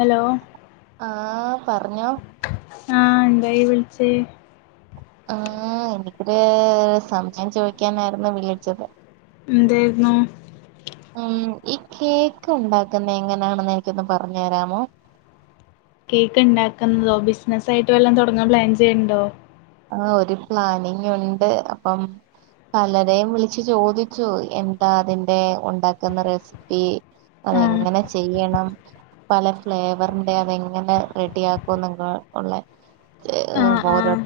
Hello ആഹ് പറഞ്ഞോ ആഹ് എന്താ ഇയ്യ് വിളിച്ചേ ആഹ് എനിക്കൊര് സംശയം ചോയ്ക്കാനായിരുന്നു വിളിച്ചത് എന്തേര്ന്നു ഉം ഈ കേക്ക് ഉണ്ടാക്കുന്ന എങ്ങനാണെന്ന് എനിക്കൊന്ന് പറഞ്ഞ്തരാമോ കേക്ക് ഇണ്ടാക്ക്ന്നതോ ബിസിനസ്സ് ആയിട്ട് വല്ലാം തൊടങ്ങാൻ പ്ലാൻ ചെയ്യ്‌ണ്ടോ ആ ഒരു പ്ലാനിങ് ഉണ്ട് അപ്പം പലരേയും വിളിച്ച്ചോദിച്ചു എന്താ അതിന്റെ ഉണ്ടാക്കുന്ന റെസിപ്പി ആഹ് അതെങ്ങനെ ചെയ്യണം പല ഫ്ലേവറിന്റെ അതെങ്ങനെ റെഡിയാക്കും ന്നെക്കെയുള്ള ആഹ് ആഹ് [unintelligible]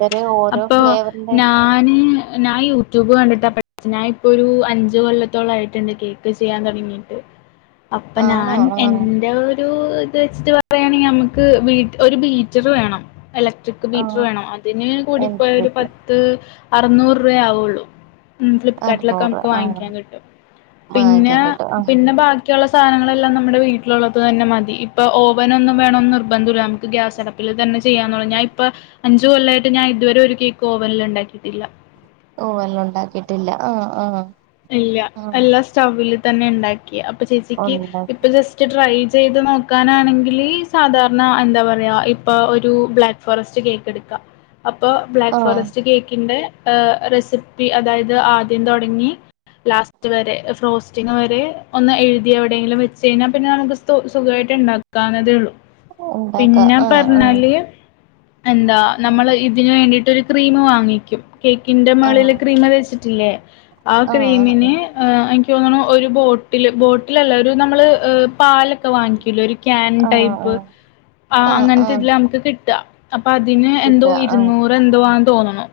അപ്പൊ ഞാന് ഞാൻ യൂട്യൂബ് കണ്ടിട്ട് പ ഞാനിപ്പോ ഒരു അഞ്ച് കൊല്ലത്തോളം ആയിട്ടുണ്ട് കേക്ക് ചെയ്യാൻ തുടങ്ങിട്ട് അപ്പം ആണോ ഞാൻ ആഹ് എന്റെ ഒരു ഇത് വെച്ചിട്ട് പറയാണെങ്കിൽ നമുക്ക് ബീറ്റ ഒരു ബീറ്റർ വേണം എല ഇലട്രിക്ക് ബീറ്റർ ആഹ് വേണം അതിന് കൂടിപ്പോയ എൺപത് ഒരു രൂപയ്ക്ക് പത്ത് അറുനൂറ് രൂപ ആവുള്ളൂ ഉ ഫ്ലിപ്കാർട്ടിലൊക്കെ അറുന്നൂറ് നമുക്ക് ആഹ് വാങ്ങിക്കാൻ കിട്ടും പിന്നെ വാങ്ങിക്കാൻ കിട്ടും ആഹ് പിന്നെ ബാക്കിയുള്ള സാധനങ്ങളെല്ലാം നമ്മുടെ വീട്ടിലുള്ളത് തന്നെ മതി ഇപ്പൊ ഓവനൊന്നും വേണമന്ന് നിർബന്ധമില്ല നമുക്ക് ഗ്യാസടപ്പിൽ തന്നെ ചെയ്യാന്ന് പറഞ്ഞാൽ ഇപ്പം അഞ്ചു കൊല്ലയി ഞാൻ ഇതുവരെ ഒരു കേക്ക് ഓവനിൽ ഉണ്ടാക്കിട്ടില്ല ഓവനിൽ ഉണ്ടാക്കിട്ടില്ല ആ ആ ഇല്ല എല്ലാ സ്റ്റൗവില് തന്നെ ഉണ്ടാ അപ്പൊ ആഹ് ചേച്ചിക്ക് ഉണ്ടാ ഇപ്പ ജസ്റ്റ് ട്രൈ ചെയ്ത് നോക്കാനാണെങ്കിൽ സാധാരണ എന്താ പറയാ ഇപ്പൊ ഒരു ബ്ലാക്ക് ഫോറസ്റ്റ് കേക്ക് എട്ക്കാ അപ്പൊ ബ്ലാക്ക് ആഹ് ഫോറസ്റ്റ് കേക്കിന്റെ ആ റെസിപ്പി അതായത് ആദ്യം തൊടങ്ങി ലാസ്റ്റ് വരെ ഫ്രോസ്റ്റിങ് വരെ ഒന്ന് എഴുതി എവിടെയെങ്കിലും വെച്ചഴിഞ്ഞാ പിന്നെ നമുക്ക് സുഖായിട്ട് ഇണ്ടാക്കാവുന്നതേ ഉള്ളു ഉണ്ടാക്കാം പിന്നെ ആഹ് പറഞ്ഞാല് എന്താ ആഹ് നമ്മള് ഇതിന് വേണ്ടിയിട്ടൊര് ക്രീം വാങ്ങിക്കും കേക്കിന്റെ മേളില് ആഹ് ക്രീമ് തേച്ച് ഇല്ലേ അ ആഹ് ക്രീമിന് ആ അയ് തോന്ന്ണു ഒരു ബോട്ടില് ബോട്ടിലല്ല ഒരു നമ്മള് പാല് വാങ്ങിക്യുലെ ഒരു ക്യാൻ ആഹ് ടൈപ്പ് ആഹ് ആ ആഹ് അങ്ങനത്തെ ആഹ് ഇതില നമുക്ക് കിട്ടാ അപ്പ അതിന് എന്തോ കിട്ടുക ആഹ് ഇരുന്നൂറ് എന്തോ ആ തോന്നുണു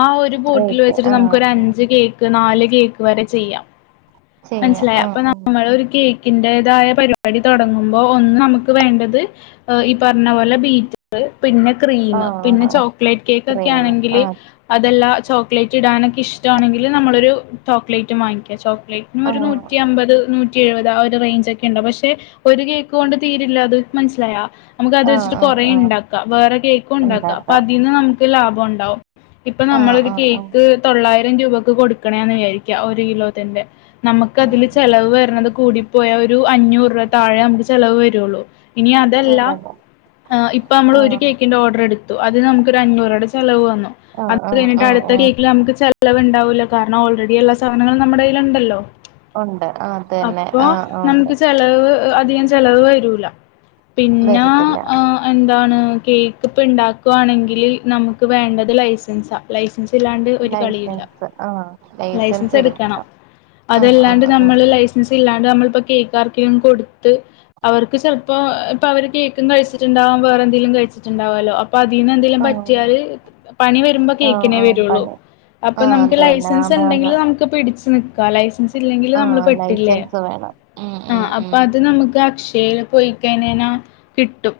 ആ ഒരു ബോട്ടിൽ റേറ്റ് വെച്ചിട്ട് ആഹ് ആഹ് നമുകൊരഞ്ച് കേക്ക് ത് നാല് കേക്ക് വരെ ചെയ്യാം ചെയ്യാം മനസ്സിലായ ആഹ് അപ്പൊ ആഹ് നമ്മളൊരു കേ കിന്റേതായ പരിപാടി തുടങ്ങുമ്പോ ഒന്ന് നമ്മക്ക് വേണ്ടത് ഈ പറഞ്ഞ പോലെ ബീറ്റ് പിന്നെ ക്രീമ് ആഹ് പിന്നെ ആഹ് ചോക്ലേറ്റ് കേക്ക് ഒക്കെ ക്രീം ആണെങ്കിൽ ആഹ് അതെല്ല ചോക്ലേറ്റ് ഇടാനൊക്കെ ഇഷ്ട്ടൊണെങ്കിൽ നമ്മളരു ചോക്ലേറ്റും വാങ്ങിക്ക്യാ ചോ ക്ലേറ്റിനു ഒരു ആഹ് നൂറ്റിഅമ്പത് നൂറ്റ് എഴുപതാ ഒരു റേഞ്ച് ഒക്കെ ഉണ്ട് പക്ഷെ ഒരു കേക്ക് കൊണ്ട് തീരില്ല അത് മനസ്സിലായാ നമുക്ക് അത് ആഹ് വെച്ചിട്ട് ആഹ് ആഹ് കുറേണ്ടാക്കാം വേറെ കേക്കും ണ്ടാക്കാം അപ്പൊ ഉണ്ടാക്കാം അതീന്ന് നമുക്ക് ലാഭം ഉണ്ടാവും ഇപ്പം ആഹ് നമ്മളൊരു ആഹ് ആഹ് കേക്ക് തൊള്ളായി രൂപക്ക് കൊടുക്കണേ ന്ന് വിചാരി ഒരു കിലോത്തിന്റെ നമ്മക്ക് അതില് ആഹ് ചെലവ് വരുന്നത് കൂടി പോയാ ഒരു അഞ്ഞൂറ് രൂപ താഴെ നമുക്ക് ചെലവ് വരുള്ളൂ ഇനി അതല്ല ചിലത് ആ ഇപ്പൊ നമ്മള് ഒരു ആഹ് കേക്കിന്റെ ഓർഡർ എടു അത് നമുക്ക് ഒരു അഞ്ഞൂറ് രൂപേടെ ചെലവ് വന്നു ആഹ് അത് ആഹ് കഴിഞ്ഞിട്ട് ആഹ് അടുത്ത ആഹ് കേക്കിൽ നമുക്ക് ചെലവ് ഉണ്ടാവുല്ല കാരണം ഓൾറെഡി ഉള്ള [unintelligible] നമ്മുടെകയ്യിൽ ഇണ്ടല്ലോ ഉണ്ട് ആ അത് തന്നെ ആ ആ നമുക്ക് ചെലവ് അധികം ചെലവ് വരൂല പിന്നെ വരത്തില്ല ആ എ കേക്ക് ഇപ്പൊ ഉണ്ടാക്കുവാണെങ്കിൽ നമുക്ക് വേണ്ടത് ലൈസൻസാ ലൈ ലൈസൻസ് ആ ലൈസൻസ് ലൈസെൻസ് എടുക്കണം അത് ആഹ് അല്ലാണ്ട് ആഹ് ആഹ് നമ്മള് ലൈസെൻസ് ഇല്ലാണ്ട് നമ്മളിപ്പോ കേക്ക് ആർക്കേലും കൊടുത്ത് അവർക്ക് ചിലപ്പോ ഇപ്പൊ അവര് കേക്കും കഴിച്ചിട്ടുണ്ടാവും വേറെന്തേലും കഴിച്ചിട്ടുണ്ടാവല്ലോ ഇപ്പൊ അതിന്ന് എന്തേലും ആഹ് പറ്റിയാല് പണി വരുമ്പോ ആഹ് കേക്കീനേ ആഹ് വരുള്ളൂ പണി അപ്പൊ ആഹ് നമുക്ക് അതന്നെ ലൈസൻസ് ആന്ന് ആന്ന് ഇണ്ടെങ്കില് നമുക്ക് [unintelligible] ഇല്ലങ്കില്ല് നമ്മള് ആഹ് പെട്ടില്ലേ ലൈസൻസ് വേണം ഉം ആ ഉം അപ്പൊ ഉം അത് നമുക്ക് [unintelligible] [unintelligible] പൊയിക്കനേന കിട്ടും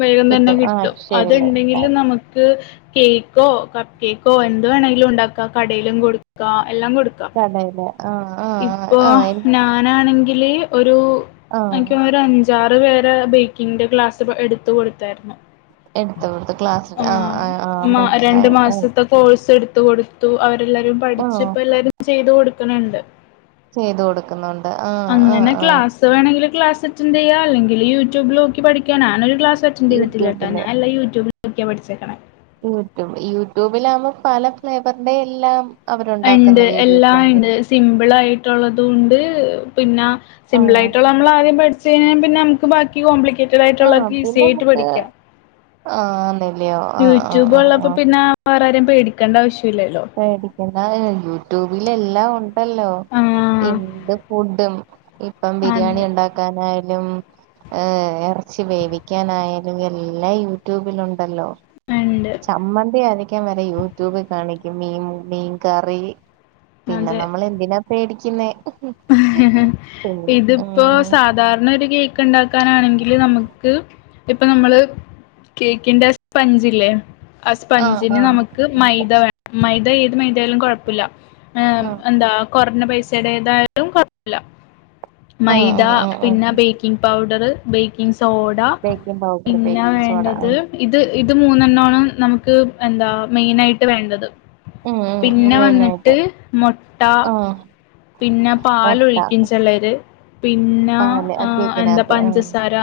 വേഗം തന്നെ ആഹ് കിട്ടും അത് അക്ഷയയില് ഇണ്ടെങ്കില് നമുക്ക് കേക്കോ കപ്പ് കേക്കോ എന്ത് വേണേലും ഉണ്ടാക്കാ കടയിലും കൊടുക്കാ എല്ലാം കൊ കടേൽ ആ ആ ആഹാ ഇതില് ഒരു എനിക്ക് ഒരു അഞ്ചാറ് പേ ബേക്കിന്റെ ക്ലാസ് എടുത്ത് കൊടുത്തായിരുന്നു എടുത്തു കൊടുത്ത ക്ലാസ് ആ ആഹാ ആ മനസ്സിലായി ആ എടുത്തുകൊടുത്തു അ എല്ലാരും പഠിച്ച് ഇപ്പെ എല്ലാരും ചെയ്ത് കൊടുക്കണ്ണ്ട് ചെയ്തു കൊടുക്കുന്നുണ്ട് ആ ആ ആ ക്ലാസ് വേണമെങ്കിൽ ക്ലാസ് അറ്റൻഡ് ചെയ്യുക അല്ലെങ്കിൽ യൂട്യൂബിൽനോക്കി പഠിക്കാ ഞാൻ ഒരു ക്ലാസ് ക്ലാസ്സ്‌ അറ്റൻഡ് ചെയ്തില്ലാട്ടോ യൂട്യൂബില് ഞാൻ എല്ലാം യൂട്യൂബിൽ [unintelligible] പഠിച്ചേക്കണേ യൂട്യൂബിൽ യൂട്യൂബിലാവുമ്പോ പല ഫ്ലേവറിന്റെ എല്ലാം ഇണ്ട് അവരുണ്ടാക്കുന്ന വീഡിയോസ് എല്ലാം ഇണ്ട് ഉണ്ടല്ലോ സിമ്പിൾ ആയി [unintelligible] ഉണ്ട് പിന്നെ സിമ്പിൾ ആഹ് ആയിട്ടുള്ള നമ്മള് ആദ്യം [unintelligible] നമുക്ക് ബാക്കി കോം [unintelligible] ഈസ്സി ആയിട്ട് പീസ് ഏറ്റു പഠിക്കാം ആ ന്ന് യൂട്യൂബ് ഉള്ളപ്പോ പിന്നെ വേറെ പേടിക്കണ്ടവശ്യം ഇല്ലല്ലോ പിന്നെ യൂട്യൂബില എല്ലാം ഉൺ ല്ലോ ആ എന്ത് ഫുഡും ഇപ്പം ബിരിയാണി അതെ ഉണ്ടാക്കാനായി യും ഇറച്ചി വേവിക്കാനായാലും എല്ലാം യൂട്യൂബിൽ ഉണ്ടല്ലോ ഉണ്ട്. ചമ്മന്തി അര ക്കാം വരെ യൂട്യൂബ് കാണിക് മീൻ മീൻ കറി പിന്നെ അതെ. നമ്മൾ എന്തിനാ പേടിക്കിന്നെ ഇതിപ്പോ ഉം സാധാരണ ഒരു കേക്ക് ഇണ്ടാക്കാനാണെങ്കില് നമക്ക് ഇപ്പൊ നമ്മള് കേക്കിന്റെ സ്പഞ്ച് ല്ലേ ആ ആഹ് സ്പഞ്ചിന് ആഹ് നമുക്ക് മൈദ വേണം മൈദ ഏത് മൈദായാലും കുഴപ്പല്ല ഏ ആഹ് എന്താ കൊറഞ്ഞ പൈസ ചെടേതായം ലും കുഴപ്പില്ല ആഹ് മൈദ ആഹ് ആഹ് പിന്നെ ആഹ് baking powder bakings soda baking powder പിന്നെ ബേക്കിംഗ് സോഡ വേണ്ടത് ഇത് ഇത് മൂന്ന് എണ്ണാണ് നമക്ക് എന്താ മെയിൻ ആയിട്ട് വേണ്ടത് ഉം പിന്നെ ഉം വന്നിട്ട് മെയിനായിട്ട് മുട്ട ആഹ് പിന്നെ മുട്ട പാലൊഴിക്കും ചിലര് പിന്നെ പാല് എഹ് എന്താ കേക്കിനകത്ത് ഉം പഞ്ചസാര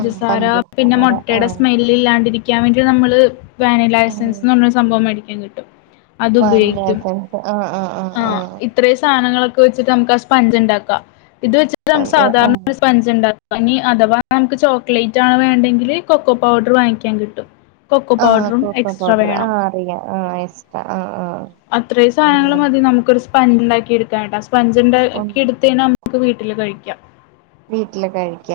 ആ പിന്നെ പഞ്ചസാര ആ മുട്ടയുടെ സ്മെൽ ഇല്ലാണ്ടിരി ക്കാൻ വേണ്ടി നമ്മള് വാനില ഉം എസ്സെൻസ് ന്ന സംഭവം മേടിക്കാൻ കിട് ട്ടും അത് ഉപയോഗിക്കും ആ ഇത്രയും സാധനങ്ങളൊക്കെ ക് ച്ചിട്ട് നമക്ക ആ സ്പൻജ് ഉണ്ടാക്കാ ഇത് വെച്ച പഞ്ച സാധാരണ ഒരു ആ സ്പഞ്ച് ഇണ്ട ഇനി അഥവാ നമുക്ക് ചോക്ലേറ്റ് ആണ് വേണ്ടെങ്കില് കൊക്കോ പൗഡർ വാങ്ങിക്കാൻ കിട്ടും കൊക്കോ ആ പൗഡറും കോക്കോ എക്സ്ട്രാ പൗഡർ ആ വേണം അറിയാ ആ ഇഷ്ടാ ആ ആ ഉം. [unintelligible] പഞ്ചണ്ടാക്കി ഉണ്ട് എടുത്തേനാ നമ്മുക്ക് ഒരു [unintelligible] കഴിക്കാം. വീട്ടില് കഴിക്ക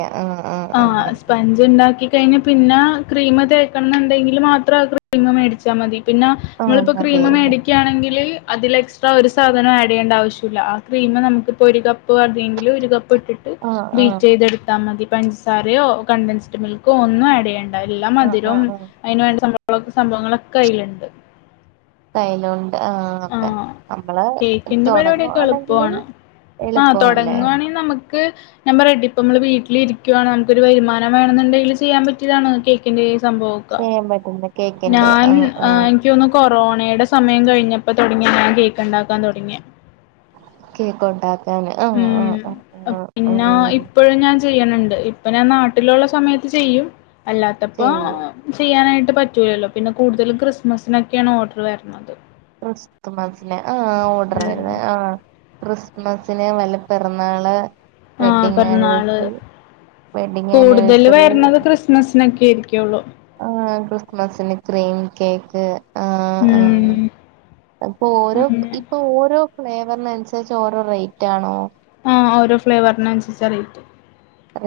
ആ സ്പഞ്ച് ണ്ടാക്കി കഴിഞ്ഞു പിന്ന ക്രീമ് തേക്ന്നുണ്ടെങ്കിലും മാത്രം ആ ക്രീമ് മേടിച്ചാ മതി. പിന്നേ ആ ഇങ്ങള് പ്പം മതി ക്രീമ് മേടിക്കാണെങ്കില് അതില് എക്സ്ട്രാ ഒരു സാധനം ആഡ് ചെയ്യേണ്ട ആവശല്യ ആ ക്രീമ് നമുക്കിപ്പോ ഒരു കപ്പ്‌ പ്പെങ്കില ഒരു കപ്പ് ഇട്ടിട്ട് ആ ആ ബീറ്റ് യ്തെടുത്താ മതി പഞ്ചസാരയോ കണ്ടൻസ് മിൽക്കോ ഒന്നും ആഡ് ചെയ്യണ്ട എല്ലാ ആ ആ മധുരം ആ അയിനുവേണ്ട സ ള സംഭവങ്ങളൊക്കെ അയ്ല്ണ്ട്. കയ്ലോ ആ കേക്കിന്റെ പരിപാടിയൊക്കെ തുടങ്ങുവാണെങ്കില് എളുപ്പാണ് ആ എളുപ്പമല്ലേ തൊടങ്ങാണെങ്കി നമുക്ക് ഞമ്മള് റെഡിപ്പ നമ്മള് വീട്ടിലിരിക്കുവയാണ് നമുക്ക് ഒരു വരുമാനം വേണന്നുണ്ടെല് ചെയ്യാൻ പറ്റിയതണോ കേക്കിന്റെ സംഭവുക്കെ ചെയ്യാൻ പറ്റുന്ന കേക്കിന്റെ ഞാൻ ആ എനിക്ക് തോന്നുന്നു കൊറോ യുടെ സമയം കഴിഞ്ഞ ഇപ്പൊ തുടങ്ങ ഞാൻ കേക്ക് ണ്ടാക്കാൻ തുടങിയെ. കേക്ക് ഉണ്ടാക്കാന് ആ ആ ഉം ആ ചെയ്യ്ന്ണ്ട് ഇപ്പൊ ഞാൻ നാട്ടിലുള്ള സമയത്ത് ചെയ്യും അല്ലാത്തപ്പോ ചെയ്യും ചെയ്യാനായി പറ്റൂലല്ലോ പിന്നെ കൂടുതലും ക്രിസ്മസിനോക്കെആണ് ഓർഡർ വര്ണത്. ക്രിസ്തുമസിനെ അ ആ ഉം ഓർഡർവര്ന്ന ആ ക്രിസ്മസ് ന് വല്ല പിറന്നാള് ആ വെഡ്ഡിങ് പിറന്നാള് ആനിവേഴ്സറി വെഡ്ഡിങ് കൂടുതല് ആനിവേഴ്സറി വര്ണത് ക്രിസ്മസിനൊക്കെ ആയിരിക്കള്ളൂ. ആ ക്രിസ്മസിന് ക്രീം കേക്ക് ആ ആ ഉം അപ്പൊ ഓരോ അങ്ങനെ ഇപ്പൊ ഓരോ ഫ്ലേവറിനനുസരിച്ച് ഓരോ റേറ്റ് ആണോ? ആ ഓരോ ഫ്ലേവറിനനുസരിച്ച റേറ്റ് ഉം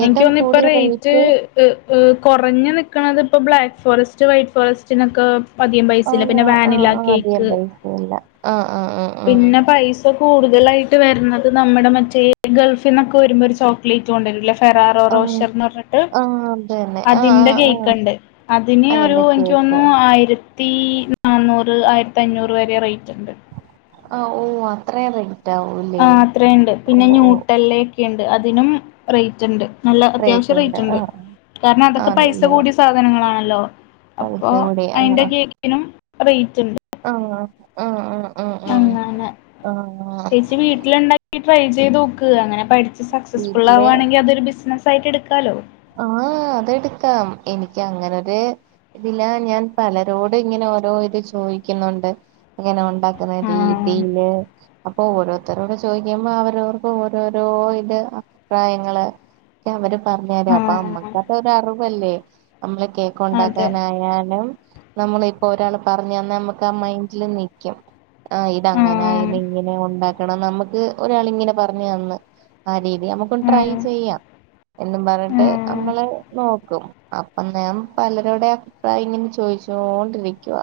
എനിക്ക് തോന്നുന്നു ഇപ്പൊ റേറ്റ് ക് കുറഞ് നിക്ണത് ഇപ്പോ ബ്ലാക്ക് ഫോറസ്റ്റ് വൈറ്റ് ഫോറസ്റ്റിനൊക്കെ അധികം പൈസയില്ല പിന്നെ ആണ്ണോ ആ വാനില ആ അതികം കേക്ക് പൈസയില്ല ആ ആ ആ ടുതലായിട്ട് വരുന്നത് നമ്മുടെ മറ്റേ ഗൾഫിന്നൊക്കെ വരുമ്പോ ഒരു ചോക്ലേറ്റ് കൊണ്ടിരുല്ലേ ആഹ് ഫെറാറോറോഷർന്ന് റഞ്ഞിട്ട് ആഹ് അത് തന്നെ ആഹ് അതിന്റെ ആഹ് ഗേക്ക് ആഹ് ണ്ട് അതിന് ഒരു അതിന്റെ എനിക്ക് കേക്ക് തോന്നുന്നു ആയിര തീ നാന്നൂറ് ആയിരത്തഞ്ഞൂറ് വരെ റെയ്റ്റ്ണ്ട്. ആ ഓ അത്രേറെ ആ അത്രേണ്ട് പിന്നെ ന്യൂട്ടെല്ലയെക്കിണ്ട് അത് തിനും റെയ്റ്റ്ണ്ട്. നല്ല റേറ്റ് അത്യാവശ്യ ഉണ്ട് റെയ്റ്റ്ണ്ട് ആഹ് കാരണതൊക്കെ പൈസ അതല്ലയോ കൂടിയ സാധനങ്ങളാണ ലോ പൈസ അപ്പൊ അയിന്റെ കേക്കിനും റെയ്റ്റൊൻ ആ ആ ആ അങ്ങനെ ചേച്ചി വീട്ടിലൊണ്ടാ ട്രൈ ചെയ്തോക്ക് അങ്ങനെ പഠിച്ച് വീട്ടില് സക്സസ്ഫുള്ളാവാണെങ്കി അതൊരു ബിസ്നസ് യിറ്റെടുക്കാലോ ആ അതെടുക്കാം എനിക്കങ്ങനൊര് ഇതിലാ ഞാൻ പലരോട് ഇങ്ങനെ ഓരോ ഇത് ചോയിക്കുന്നുണ്ട് ങ്ങ്നെഒ ണ്ടാക്കുന്ന ആ രീതീല് അപ്പൊ ഓരോ ത്തരോട് ചോദിക്കുമ്പോ അവരവർക്ക് ഓരോരോ ഇത് അപ്രായങ്ങള് അവര് ആ പറഞ്ഞാരാം പ്പമ്മക്കൊക്കെരറിവല്ലേ നമ്മള് കേക്ക് അതെ ഉണ്ടാക്കാനായാലും നമ്മളിപ്പൊ ഒരാള് പറഞ്ഞ് അന്ന നമ്മക്കാ മൈന്ഡില് നിക്കും ആഹ് ആ ഇതങ്ങനെ ഇതിങ്ങനെ ഉണ്ടാ എടാ നമ്മക്ക് ഒരാളിങ്ങനെ പറഞ്ഞ് തന്ന് ആ രീ ഇയ് ഞമ്മക്കും ആ ട്രൈ ചെയ്യാം എന്നും ആ പറഞ്ഞിട്ട് നോക്കും അപ്പൊ ഞാം പലരുടെ അഭിപ്രായം ഇങ്ങനെ ചോദിച്ചോൻടിരിക്കുവാ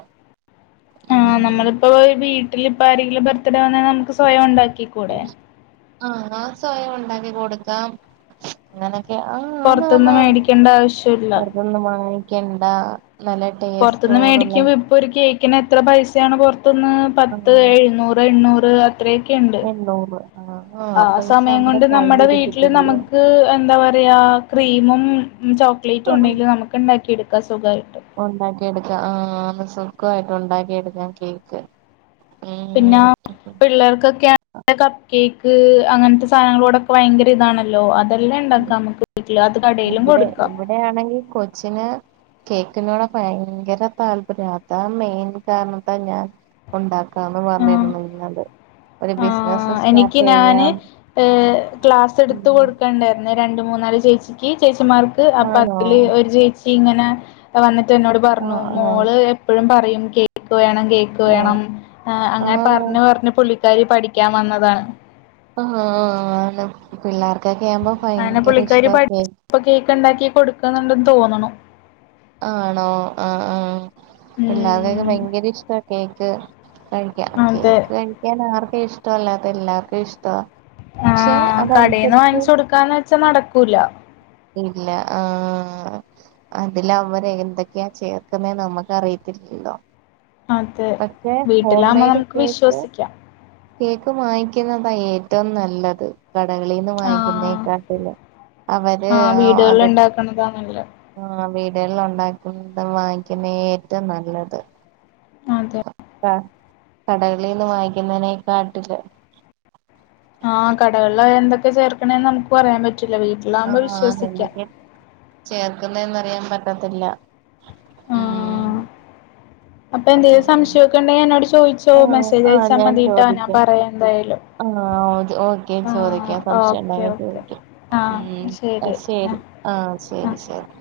ആ നമ്മളിപ്പോ ഒരു വി ട്ടിലിപ്പാരെങ്കിലും ബർത്ത്ഡേ ആണെ നമുക്ക് സ്വയം ഒണ്ടാക്ക് ക്കികൂടേ ആ ആസാനം ഒണ്ടാക്കി കൊടുക്കാം ങ്നെ ആ ആന്ന് ആന്ന് പുറത്തുനിന്ന് മേടിക്കേണ്ട ആവശ്യമില്ല ആന്ന് [unintelligible] കെണ്ടാ പൊറത്ത്ന്ന് മേടിക്കുമ്പം ഇപ്പൊരു കേക്കിനെത്ര പൈസയാണ് പൊറത്തൂന്ന് പത്ത് ആഹ് എഴുനൂറ് എണ്ണൂറ് [unintelligible] ത്രയൊക്കെയുണ്ട് എണ്ണൂറ് ആഹ് ആ ആഹ് പൈസ സമയം കൊണ്ട് നമ്മുടെ വീട്ടില് കയ്യിലിരിക്കത്തില്ലയോ നമുക്ക് എന്താ പറയാ ക്രീമും മ്മ് ചോക്ലേറ്റ് ആ ഉണ്ടെങ്കിൽ നമുക്ക് ഉണ്ടാക്കി എടുക്ക ഒക്കെ സുഗായി ക്കായിട്ട് ഉണ്ടാക്കി എടുക്കാൻ കേക്ക് പിന്നാ ഉം പിള്ളേർക്കൊക്കെ കപ്പ് കേക്ക് അങ്ങനത്തെ സാധനങ്ങളോടൊക്കെ ഭയങ്കര ഇതാണല്ലോ അത് എല്ലാംണ്ടാക്കാം അമ്മക്ക് വീട്ടിൽ അത് കടയിലും ഇവിടെ കൊടുക്കാം ഇവിടെയാണെങ്കിൽ കൊച്ചിന് കേക്കിനോട് ഭയങ്കര താല്പര്യ അതാ മെയിൻ കാരണത്താ ഞാൻ ഉണ്ടാ കാന്ന് പറഞ്ഞതരുന്നല്ണ്ട് ആ എനിക്ക് ഞാന് ഏ ക്ലാസ്സ് എടുത്ത ഉം കൊടുക്കണ്ടായിരുന്നേ രണ്ട് മൂന്നാല് ചേച്ചിക്ക് ചേച്ചി മാർക്ക് അപ്പൊ ആണോ അതില് ഒരു ചേച്ചി ഇങ്ങനെ വന്നിട്ട് എന്നോട് പറഞ്ഞു ആഹ് ആഹ് മോള് എപ്പോഴും പറഞ്ഞ ഫയും കേക്ക് വേണം കേക്ക് ആഹ് വേണം അങ്ങനെ ആഹ് പറഞ് പറഞ് പുള്ളിക്ക് ക്കാരി പഠിക്കാൻ വന്നതാണ് പിള്ളേർ അങ്ങനെ പുള്ളിക്കാരി പഠിച്ച ഇപ്പൊ കേക്ക് ഉണ്ടാക്കി കൊടു ക്കുന്നുണ്ടെന്ന് തോനുണ് ആണോ ആ ആ പിള്ളാതെയൊക്കെ ഉം ഭയങ്കര ഇഷ്ട കേക്ക് കഴിക്ക കേക്ക് അതെ കഴിക്കാൻ ആർക്ക ഇഷ്ടോല്ലാ എല്ലാർക്കും ഇഷ്ട ആ കടയിൽന്ന് വാങ്ങിച്ച കൊടുക്കാന്ന് വെച്ചാ നട ടക്കൂല ഇല്ല ആ അതില അവര് എന്തൊക്കെയാ ചേർക്കുന്നേ നമ്മുക്ക് അറിയത്തില്ലല്ലോ അതെ പക്ഷെ ഹോം വീട്ടിലാപോ മെയ്ഡ് നമുക്ക് കേക്ക് വിശ്വസിക്കാം കേക്ക് വാങ്ങിക്കുന്നതാഏറ്റവും നല്ലത് കടകളിൽന്ന് ആഹ് വാങ്ങിക്കുന്നേക്കാട്ടിലും അവര് ആഹ് ആ വീടുകളിൽ അത ഉണ്ടാക്കണതാ നല്ലത് ആ വീട്ടില് ഉണ്ടാകുന്നത് വാങ്ങിക്കിന്ന ഏറ്റവും നല്ലത് അതെ ആ കടകളിൽന്ന് വായിക്കുന്നതിനെ കാട്ടിലും ആ കടകളിലായ എന്തൊക്കെ ചേർക്കണേന്ന് നമുക്ക് പറയാൻ പ റ്റില വീട്ടിലാവുമ്പോ വിശ്വസിക്ക ചേർക്കുന്ന എന്ന അറിയാൻ പറ്റത്തില്ല ഉം ആഹ് അപ്പൊ എന്തേലും സംശയമൊക്കെ ഉണ്ടെങ്കിൽ എന്നോട് ചോദിച്ചോ ആ മെസ്സേജ് ആ അയച്ചാൽ ഞാൻ മതിട്ടാ ഞാൻ ചോദിക്കാം പറയാം എന്തായാലും ആ ഒ ഓക്കെ ആഹ് ചോദിക്കാം സംശയം ഓക്കെ ഉണ്ടിൽ ഓക്കെ ചോദിക്കാം ആഹ് ഉം ശരി ആഹ് ആ ആഹ് ശരി ശരി